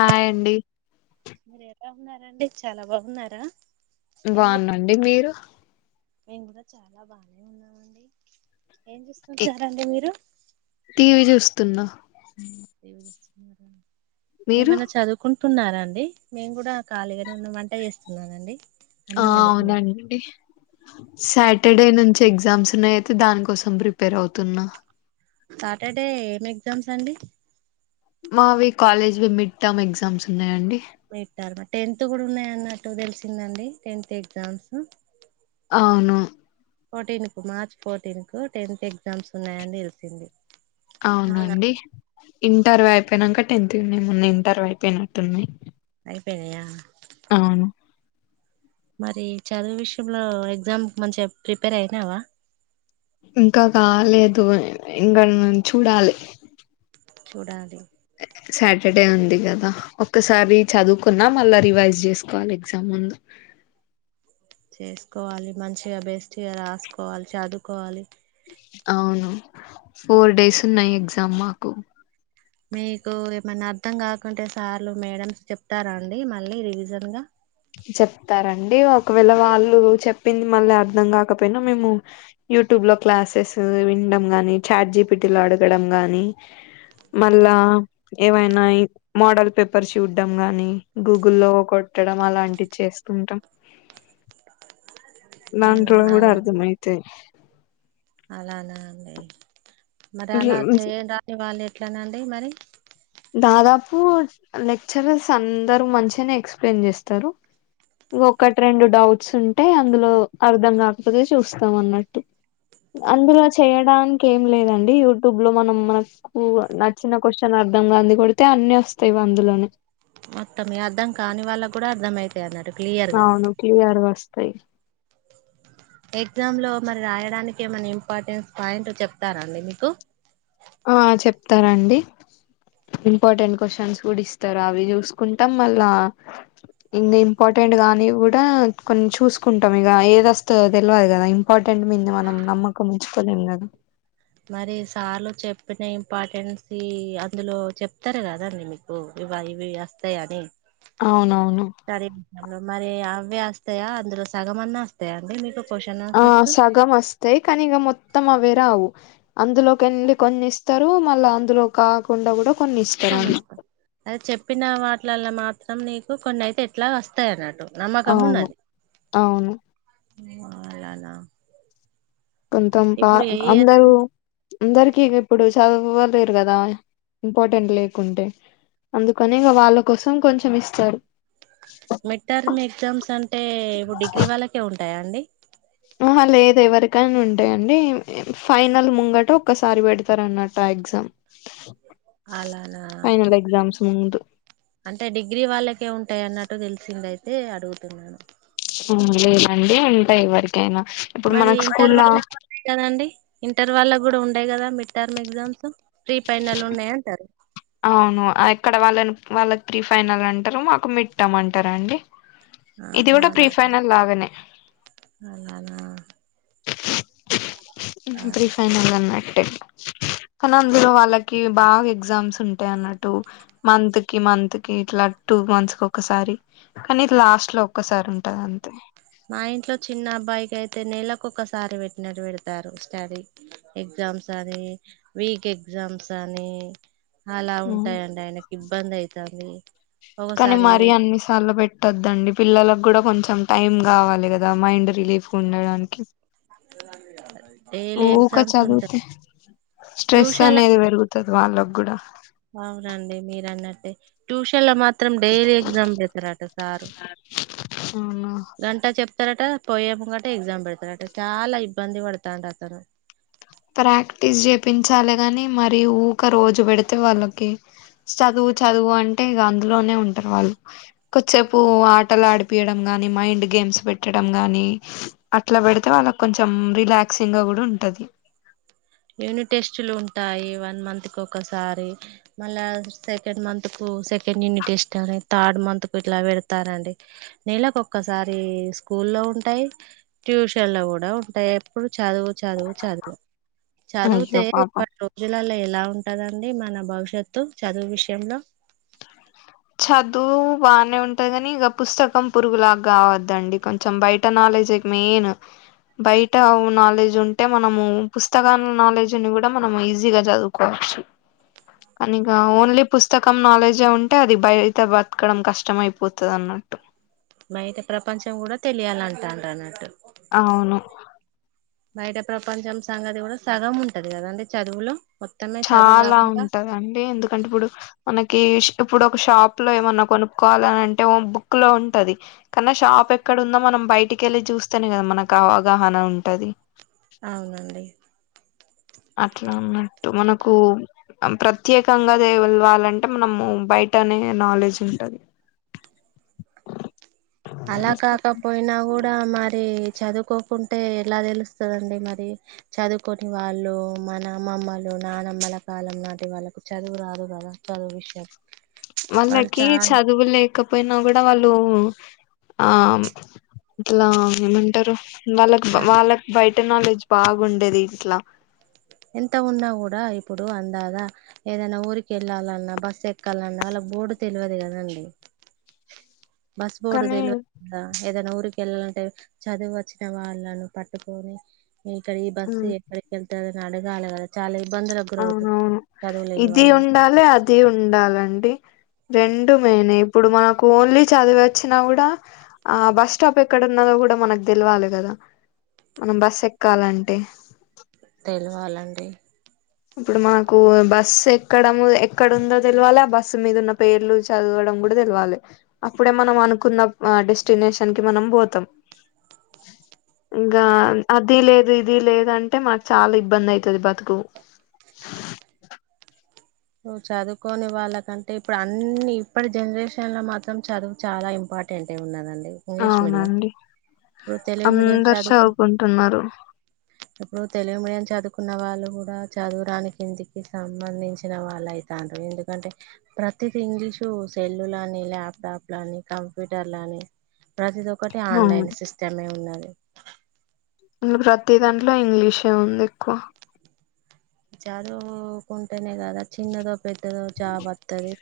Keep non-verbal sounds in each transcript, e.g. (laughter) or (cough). Hi అండి. మీరు ఎలా ఉన్నారండి చాలా బాగున్నారా ఏం చే బాగునండి మీరు. మేము కూడా చాలా బానే ఉన్నామండి. ఏం ఎ చూస్తుంటారండి మీరు. టీవీ చూస్తున్నా. మీరు? ఏమన్నా చదువుకుం. స్తున్నారాండి. మేము కూడా ఖాళీగానే ఉన్న వంట చేస్తున్నానండి. ఆ అన్నం వండుతున్నా అవుననండి. సాటర్డే నుంచి ఎగ్జామ్స్ ఉన్నాయి. అయితే దానికోసం ప్రిపేర్ అవుతున్నా. సాటర్డే ఏం ఎగ్జామ్స్ అండి. మావి కాలేజీ మిట్మా ఎగ్జామ్స్ ఉన్నాయండి. మీ ట్టారు మా టెన్త్ కూడా ఉన్నాయి. అన్నట్టు తెలిసిందండి. Tenth exams. అవును ఫోర్టీన్ కు మార్చ్ ఫోర్టీన్ కు టెన్త్ ఎగ్జామ్స్ ఉన్నాయని తెలిసింది. అవునా అవునండి ఇంటర్వ్యూ అయిపోయినాక. టెన్త్ యున్నఏమో ఇంటర్వ్యూ అయిపోయినట్టుంది. అయిపోయినయా. అవును మరి చదువు విషయంలో ఎగ్జామ్ మంచిగా ప్రిపేర్ అయినావ. ఇంకా కాలాలేదు, ఇంకాడ చూడాలి. చూడాలి. సాటర్డే ఉంది కదా ఒక్కసారి చదువుకున్నా. మళ్ళా రివైజ్ చేసుకోవాలి ఎగ్జామ్ ముందు. చేసుకోవాలి. మంచిగా బెస్ట్ గా రాసుకోవాలి చదువుకోవాలి. అవును ఫోర్ డేస్ ఉన్నాయి. ఎగ్జామ్ మాకు. మీకు ఏమన్నా అర్థం కాకుంటే సార్లు మేడమ్స్ చెప్తారా. అండి మళ్ళీ రివిజన్ గా. చెప్తారంండి ఒకవేళ వాళ్ళు చెప్పింది. మళ్ళీ అర్థం కాకపోయినా మేము యూట్యూబ్. బ్ లో క్లాసెస్ వినడం. గాని చాట్ జీపిటీలో అడగడం గాని. మళ్ళా ఏవైనా మోడల్ పేపర్స్ చూడ్డం. గాని గూగుల్లో కొట్టడం. అలాంటివి చేస్తూ ఉంటాం. దాంట్లో కూడా అలా అర్థమైతే యి. అలానా అండి మరి అలా చేయం రాని వాళ్ళు ఎట్లనా అండి మరి. దాదాపు లెక్చరర్స్ అందరూ మంచిగానే ఎక్స్ప్లెయిన్ చేస్తారు. ఒకటి రెండు డౌట్స్ ఉంటే. అందులో అర్ధం కాకపోతే చూస్తాం అన్నట్టు. అందులో చేయడానికి ఏం లేదండి. యూట్యూబ్ లో మనం మనకు నచ్చిన క్వశ్చన్ ఆన్స. సంబంధి కొడితే అన్ని వస్తాయి అందులోనే. మొత్తం అర్థం కాని వాళ్ళకి కూడా అర్థంమవుతయి అన్నట్. అవును క్లియర్ వస్తాయి. ఎగ్జామ్ లో మరి రాయడానికి. ఏమైనా ఇంపార్టెన్స్ పాయింట్ చెప్తారండి మీకు. ఆ చెప్తారాండి. ఇంపార్టెంట్ క్వశ్చన్స్ కూడా ఇస్తారు. అవి చూసుకుంటాం మళ్ళా. ఇం ఇంపార్టెంట్ గాని కూడా కొంచం చూసుకుంటాం. ఇగ ఏది వస్తుందో తెలియదు కదా ఇంపార్టెంట్. దేని మీద మనం నమ్మకం ఉంచుకోలేం కదా. మరి సార్లు చెప్పిన ఇంపార్టెన్స్ అందులో చెప్తారు కదండి మీకు. అవునవును (unintelligible) అవే వస్తాయా. అందులో సగం అన్నా వస్తాయా. అండి మీకు. క్వశ్చన్ ఆ ఆన్సర్స్ సగం వస్తాయి. కానీ ఇక మొత్తం అవే. రావు అందులోకి కే ళ్ళలి. కొన్ని ఇస్తారు. మళ్ళ అందులో కాకుండా కూడా. కొన్ని ఇస్తారు కొన్నిస్తాం, అది చెప్పిన వాటిలలో మాత్రం నీకు కొన్ని అయితే ఎట్లా వస్తాయి అన్నట్టు. నమ్మకం అవును, ఉన్నది అవును. (unintelligible) కొంతం పా ఇప్పుడు ఏ ఇయర్ అందరూ. అందరికి ఇప్పుడు చదువలేరు, కదా ఇంపార్టెంట్ లేకుంటే. అందుకని ఇక వాళ్ళ కోసం కొంచెం ఇస్తారు. మిడ్ టర్మ్ ఎగ్జామ్స్ అంటే ఇప్పుడు డిగ్రీ వాళ్ళకే ఉంటాయా అండి? ఆహ లేదు ఎవరికైనా ఉంటాయండి. ఫైనల్ ముంగట ఒక్కసారి పెడతారు అన్నట ఎగ్జామ్ అలానా? ఫైనల్ ఎగ్జామ్స్ ముందు. అంటే డిగ్రీ వాళ్ళకే ఉంటాయి అన్నట్టు తెలిసింది అయితే అడుగుతున్నాను. లే దండి ఉంటా ఇవరకి. మరి ఇంటర్ వాళ్ళకు ఉంది కదాండి, ఇంటర్ వాళ్ళ కూడా ఉండయి కదా mid term exams pre final ఉన్నాయ అంటారు. అవును ఎక్కడ వాళ్ళని వాళ్ళకి ప్రీ ఫైనల్ అంటారు. మాకు మిడ్ టర్మ్ అంటారండి. ఆహా! అలా, లాగానే అలానా. ఇప్పుడు ప్రీఫైనల్ అన్నట్టు. కానీ అందులో వాళ్ళకి, బాగా ఎగ్జామ్స్ ఉంటాయి అన్నట్టు మంత్ కి మంత్ కి ఇట్లా. టూ మంత్స్ ఒక్కసారి కానీ ఇది లాస్ట్ లో ఒక్కసారి ఉంటాది అంతే. మా ఇంట్లో చిన్న అబ్బాయికి అయితే నెలకు ఒకసారి పెట్టినట్టు పెడతారు స్టడీ. ఎగ్జామ్స్ అని వీక్ ఎగ్జామ్స్ అని. అలా ఉంటాయిండి ఆయనకి ఇబ్బంది అయితాంది. కానీ మరీ అన్నిసార్లు పెట్టొద్దండి పిల్లలకు కూడా కొంచెం. కొంచెం టైం కావాలి కదా మైండ్ రిలీఫ్ ఉండడానికి. డైలీ ఊక ఎగ్జామ్స్ ఉంటాయి చదివితే స్ట్రెస్ ట్యూషన్ల అనేది పెరుగుతాది వాళ్ళకి కూడా. అవునండి మీర అన్నట్టే ట్యూషన్ల మాత్రం. మాత్రం డైలీ ఎగ్జామ్ పెడతారట సారు అవునా గంట చెప్. ఇస్తారట పోయేమింగటె ఎగ్జామ్ పెడతారట చాలా ఇబ్బంది పడతాందు అతను. ప్రాక్టీస్ చేపించాలి గాని మరి ఊక రోజు పెడితే వాళ్ళకి. చదువు చదువు అంటే ఇక అందులోనే ఉంటారు. వాళ్ళు కొద్దిసేపు ఆటలు ఆడిపీ యడం. నీ మైండ్ గేమ్స్ పెట్టడం గాని అట్లా పెడితే వాళ్ళ కొంచెం రిలాక్సింగ్ గా కూడా ఉంటాది. (inaudible) యూనిట్ టెస్ట్లు ఉంటాయి. వన్ మంత్ కి ఒకసారి. మళ్ళా సెకండ్ మంత్ కు. సెకండ్ యూనిట్ ఎస్ట్ అని థర్డ్ మంత్ కు ఇలా పెడతారండి నెలకు ఒక్కసారి. స్కూ లో ఉంటాయి. ట్యూషన్ లో కూడా ఉంటాయి ఎప్పుడు. చదువు చదువు చదువు చదివితే అయ్యో పాపం ఇప్పటి రోజులలో ఎలా ఉంటద? అండి మన భవిష్యత్తు చదువు విషయంలో. చదువు బానే ఉంటుది కానీ ఇక పుస్తకం పురుగులాగా కావద్దండి కొంచెం బయట నాలెడ్జ్ ఎక్ మెయిన్. బయట నాలెడ్జ్ ఉంటే మనము పుస్తకాల నాలెడ్జ్ని కూడా మనం ఈజీగా చదువుకోవాలి. ప్చ్ కానీ ఇక ఓన్లీ పుస్తకం నాలెడ్జే ఉ అంటే అది బయట బతకడం కష్టమ అయిపోతుంది అన్నట్టు. బైట ప్రపంచం కూడా తెలియాలంటన్నారు అన్నట్టు. అవును. బయట ప్రపంచం సంగతి కూడా సగం ఉంటది కదా అండి చదువులో. మొత్తమే చదువు చాలా కాకుండా ఉంటదండి ఎందుకంటే ఇప్పుడు, మనకి ఇప్పుడు ఒక షాప్ లో ఏమన్నా కొనుక్కోవాలని అంటే ఓ బుక్ లో ఉంటది కానీ షాప్ పాప ఎక్కడ ఉందో మనం బయటికి వెళ్ళి చూస్తానే కదా మనకు అవగాహన ఉంటాది. అవునండి. అట్లా ఉన్నట్టు మనకు ప్రత్యేకంగా తెళ్వాలంటే మనము బయట బయటనే నాలెడ్జ్ ఉంటది. (unintelligible) అలా కాకపోయినా కూడా మరి. చదువుకోకుంటే ఎలా దెలుస్తదండి మరి చదువుకొని వాళ్ళూ మన అమ్మమ్మలు నానమ్మల కాలం నాటి వాళ్ళకు చదువు రాదు గద చదువ్విష్యాలు. వాళ్ళకి చదువు లేకపోయ్న గుడా వాళ్ళూ ఆమ్ ఇట్లా ఏమంటరు మ్ వాళ్ళక్ చ వాళ్ళక్ బై టెనాలెడ్జ్ బాగుండేది ఇట్ల. ఎంత ఉన్నా గుడా ఇప్పుడు అందాగా ఏదన్న ఊరికెళ్ళాలన్నా బస్సెక్కల్లన్న వాల్ల బోడు తెలివదు గదండి. బస్ బోడు కానీ తెలువదు (unintelligible) ద ఏదన్న ఊర్ (unintelligible) కెళ్ళాలంటే చదువొచ్చిన వాళ్ళను పట్టుకోని ఇంక ఈ బస్సు ఉమ్ ఎక్కడికెళ్ తదని అడుగాలె గద చాల ఎ ఆ ఔను ఇది వాళ్ళు ఉండాలే అది ఉండాలండి. రెండు మెయ్నె ఇప్పుడు మనకు ఓన్లీ చదివొచ్చినా గుడా ఆ బస్ స్టాప్ ఎక్కడున్న (unintelligible) కూడ మనక్ తెల్వాలె గద మనం బస్సెక్కాలంటె తెల్వాలండి. ఇప్పుడు మాకు బస్సెక్కడము ఎక్కడుందో తెలువాల ఆ బస్సు మీద ఉన్న పేర్లు చదువ తం గూడ దెల్వాలె అప్పుడె మనమనుకున్న ప్ అ డెస్టినేషన్కి మనం బోతం. (inaudible) ఇంగా అదిలేదు ఇదిలేదంటె మాక్ చాలా ఇబ్బందైతది బతుకు. (inaudible) నువ్వు చదువుకోని వాళ్ళకంటె ఇప్పుడన్ని ఇప్పటి జన్రేషన్ లొ మాత్రం చదువు చాలా ఇంపా ఆ టేంటే ఉన్నదాన్ని అవునండి తెలుగు మీడియం అందర్ చదువుకు సవ్కుంటున్నరు ఇప్పుడు తెలుగు మీడియం చదువుకున్న వాళ్ళు కూడా చదువురానికిందికి సంబంధించి చిన వాళ్ళు అయిత్రాండు ఎందుకంటే ప్రతిది ఇంగ్లీషు సెల్లులని ల్యాప్టాప్లని కం కంప్యూటర్లని ప్రతిది ఒక్కటి అవును ఆన్లైన్ సిస్టమే ఉన్నాది ఇంగ ప్రతి దాంట్లో ఇంగ్లీషే ఉంది ఎక్కువ చదూవుకున్ టేనే గదా చిన్నదో పెద్దదో జాబ్ వత్తది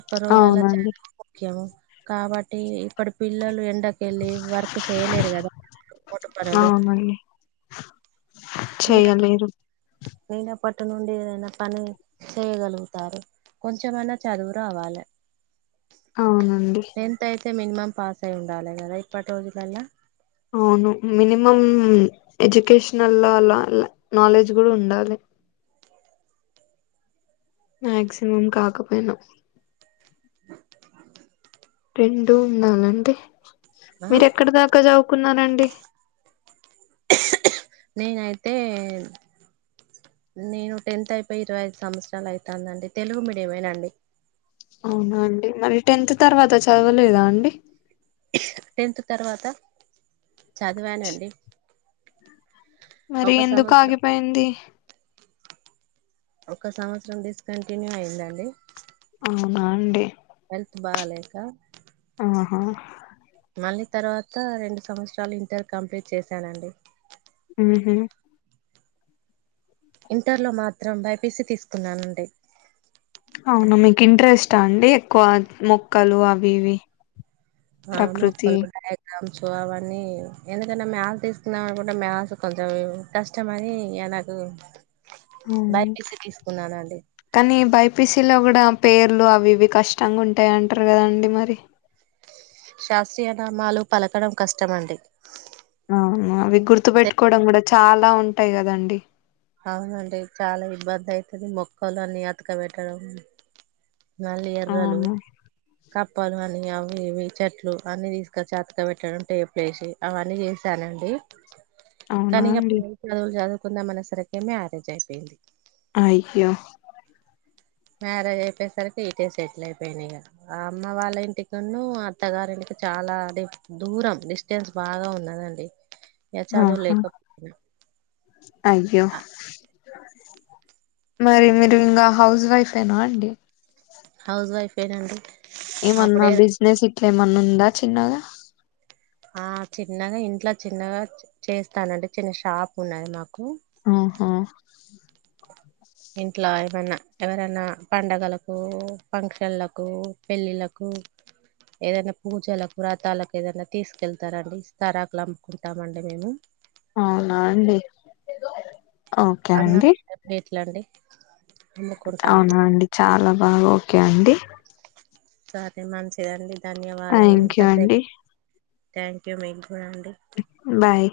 ఇప్పరోళ్ళల్ల అవునండి చదువు ముఖ్యము కాబట్టి ఇప్పడి పిల్లలు ఎ డకెళ్ళి వర్క్ చేయలేరు గద మోటు పనులు అవునండి లేదఅప్పడు చేయలేరు నేన అప్ అప్పటి నుండి ఏదైన పని చేయగలుగుతారు కొంచమైనా చదువు రావాలె (unintelligible) అవునండి టే మినిమం పాస్సయ్ ఉండాలి గదా ఇప్పటి రోజుళ్ళల్ల అవును మినిమం ఎడ్యుకేషనల్ లాల్ల్ ల్లాల్లే నాలెడ్జ్ గూడా ఉండాలె మెక్సిమం కాకపోయిన రెండు ఉండాలండి ఆ మీరు ఎక్కడ దాకా జవ్కున్నార డి నేను అయితే నేను టెన్త్ అయిపోయి ఇరవై ఐదు సంవత్సరాలు అయితాదండి తెలుగు మీడియమేనండి అవున అండి మరి టెన్త్ తర్వాత చదవలేద అండి టెన్త్ తర్వాత చదివానండి మరి ఒక ఎందుకు సంవత్సరం ఆగిపోయింది ఒక సంవత్సరం డిస్కంటిన్యూ అయిందండి అవునా అండి హెల్త్ బాలేక ఆహా మళ్ళీ తర్వాత రెండు సంవత్సరాలు ఇంటర్ కంప్లీట్ చేశానండి ఉహు ఇంటర్ లో మాత్రం బైపీస తీసుకున్నానండి అవునా మీకు ఇంట్రెస్టా అండి ఎక్కువ మొక్కలు అవి ఇవి ఆ ప్రకృతి మొక్కలు ప్యారెట్స్ అవన్నీ ఎందుకంటే మ్యాస్ తీసుకుందాం అనుకుంటే మ్యాస్ కొంచెం కష్టమని లడ్డు కానీ బైపిసి లో కూడా పేర్లు అవి ఇవి కష్టంగా ఉంటాయి అంటారు కదాండి మరి శాస్త్రీయ నామాలు పలకడం కష్టమ అండి అవును అవి గుర్తుపెట్టుకోవడం కూడా చాలా ఉంటాయి కదండి అవునండి చాలా ఇబ్బంది అయితుంది మొక్కలు అన్నీ అతకబెట్టడం నల్లి ఎర్రలు అవును కప్పలు అని అ ఏవి చెట్లు అన్ని తీసుక చెత్తగా పెట్టడం టేప్లే వేసి అవన్నీ చేసానండి అవునా కానీక ప అండి చదువులు చదువుకుందా మన సరికేమ మ్యారేజ్ అయిపోయింది అయ్యో మ్యారేజ్ అయిపోయేసరికి ఇతేే సెటిల్ అయిపోయినాయి ఇక ఆ అమ్మ వాళ్ళ ఇంటికిన్న అత్తగారింటి చాలా అదే దూరం డిస్టెన్స్ బాగా ఉన్నదండి ఇక ఆహా చదవలేకపో అయ్యో మరి మీరు ఇంకా హౌస్ వైఫేనా అండి హౌస్ వైఫ్ ఏ నండి ఏమన్నా బిజినెస్ ఇట్లా ఏమన్నా ఉందా చిన్నగా ఆ చిన్నగా ఇంట్లో చిన్నగా చేస్తానండి చిన్న షాప్ ఉన్నాది మాకు ఆహా ఇంట్లో ఏమన్నా ఎవరైనా పండగలకు ఫంక్షన్లకు పెళ్ళిలకు అ ఏదైనా పూజలకు వ్రాతాలకు ఏదైనా తీసుకెళ్తారండి తరాకులు అంముకుంటామండి మేము అవునా అండి ఓకే అన్న ఎట్లాండి అవునాండి చాలా బాగా ఓకే అండి సరే మంచిదండి ధన్యవాదములు థ్యాంక్ ఇంత యూ సే అండి థ్యాంక్ యూ మ బడి బాయ్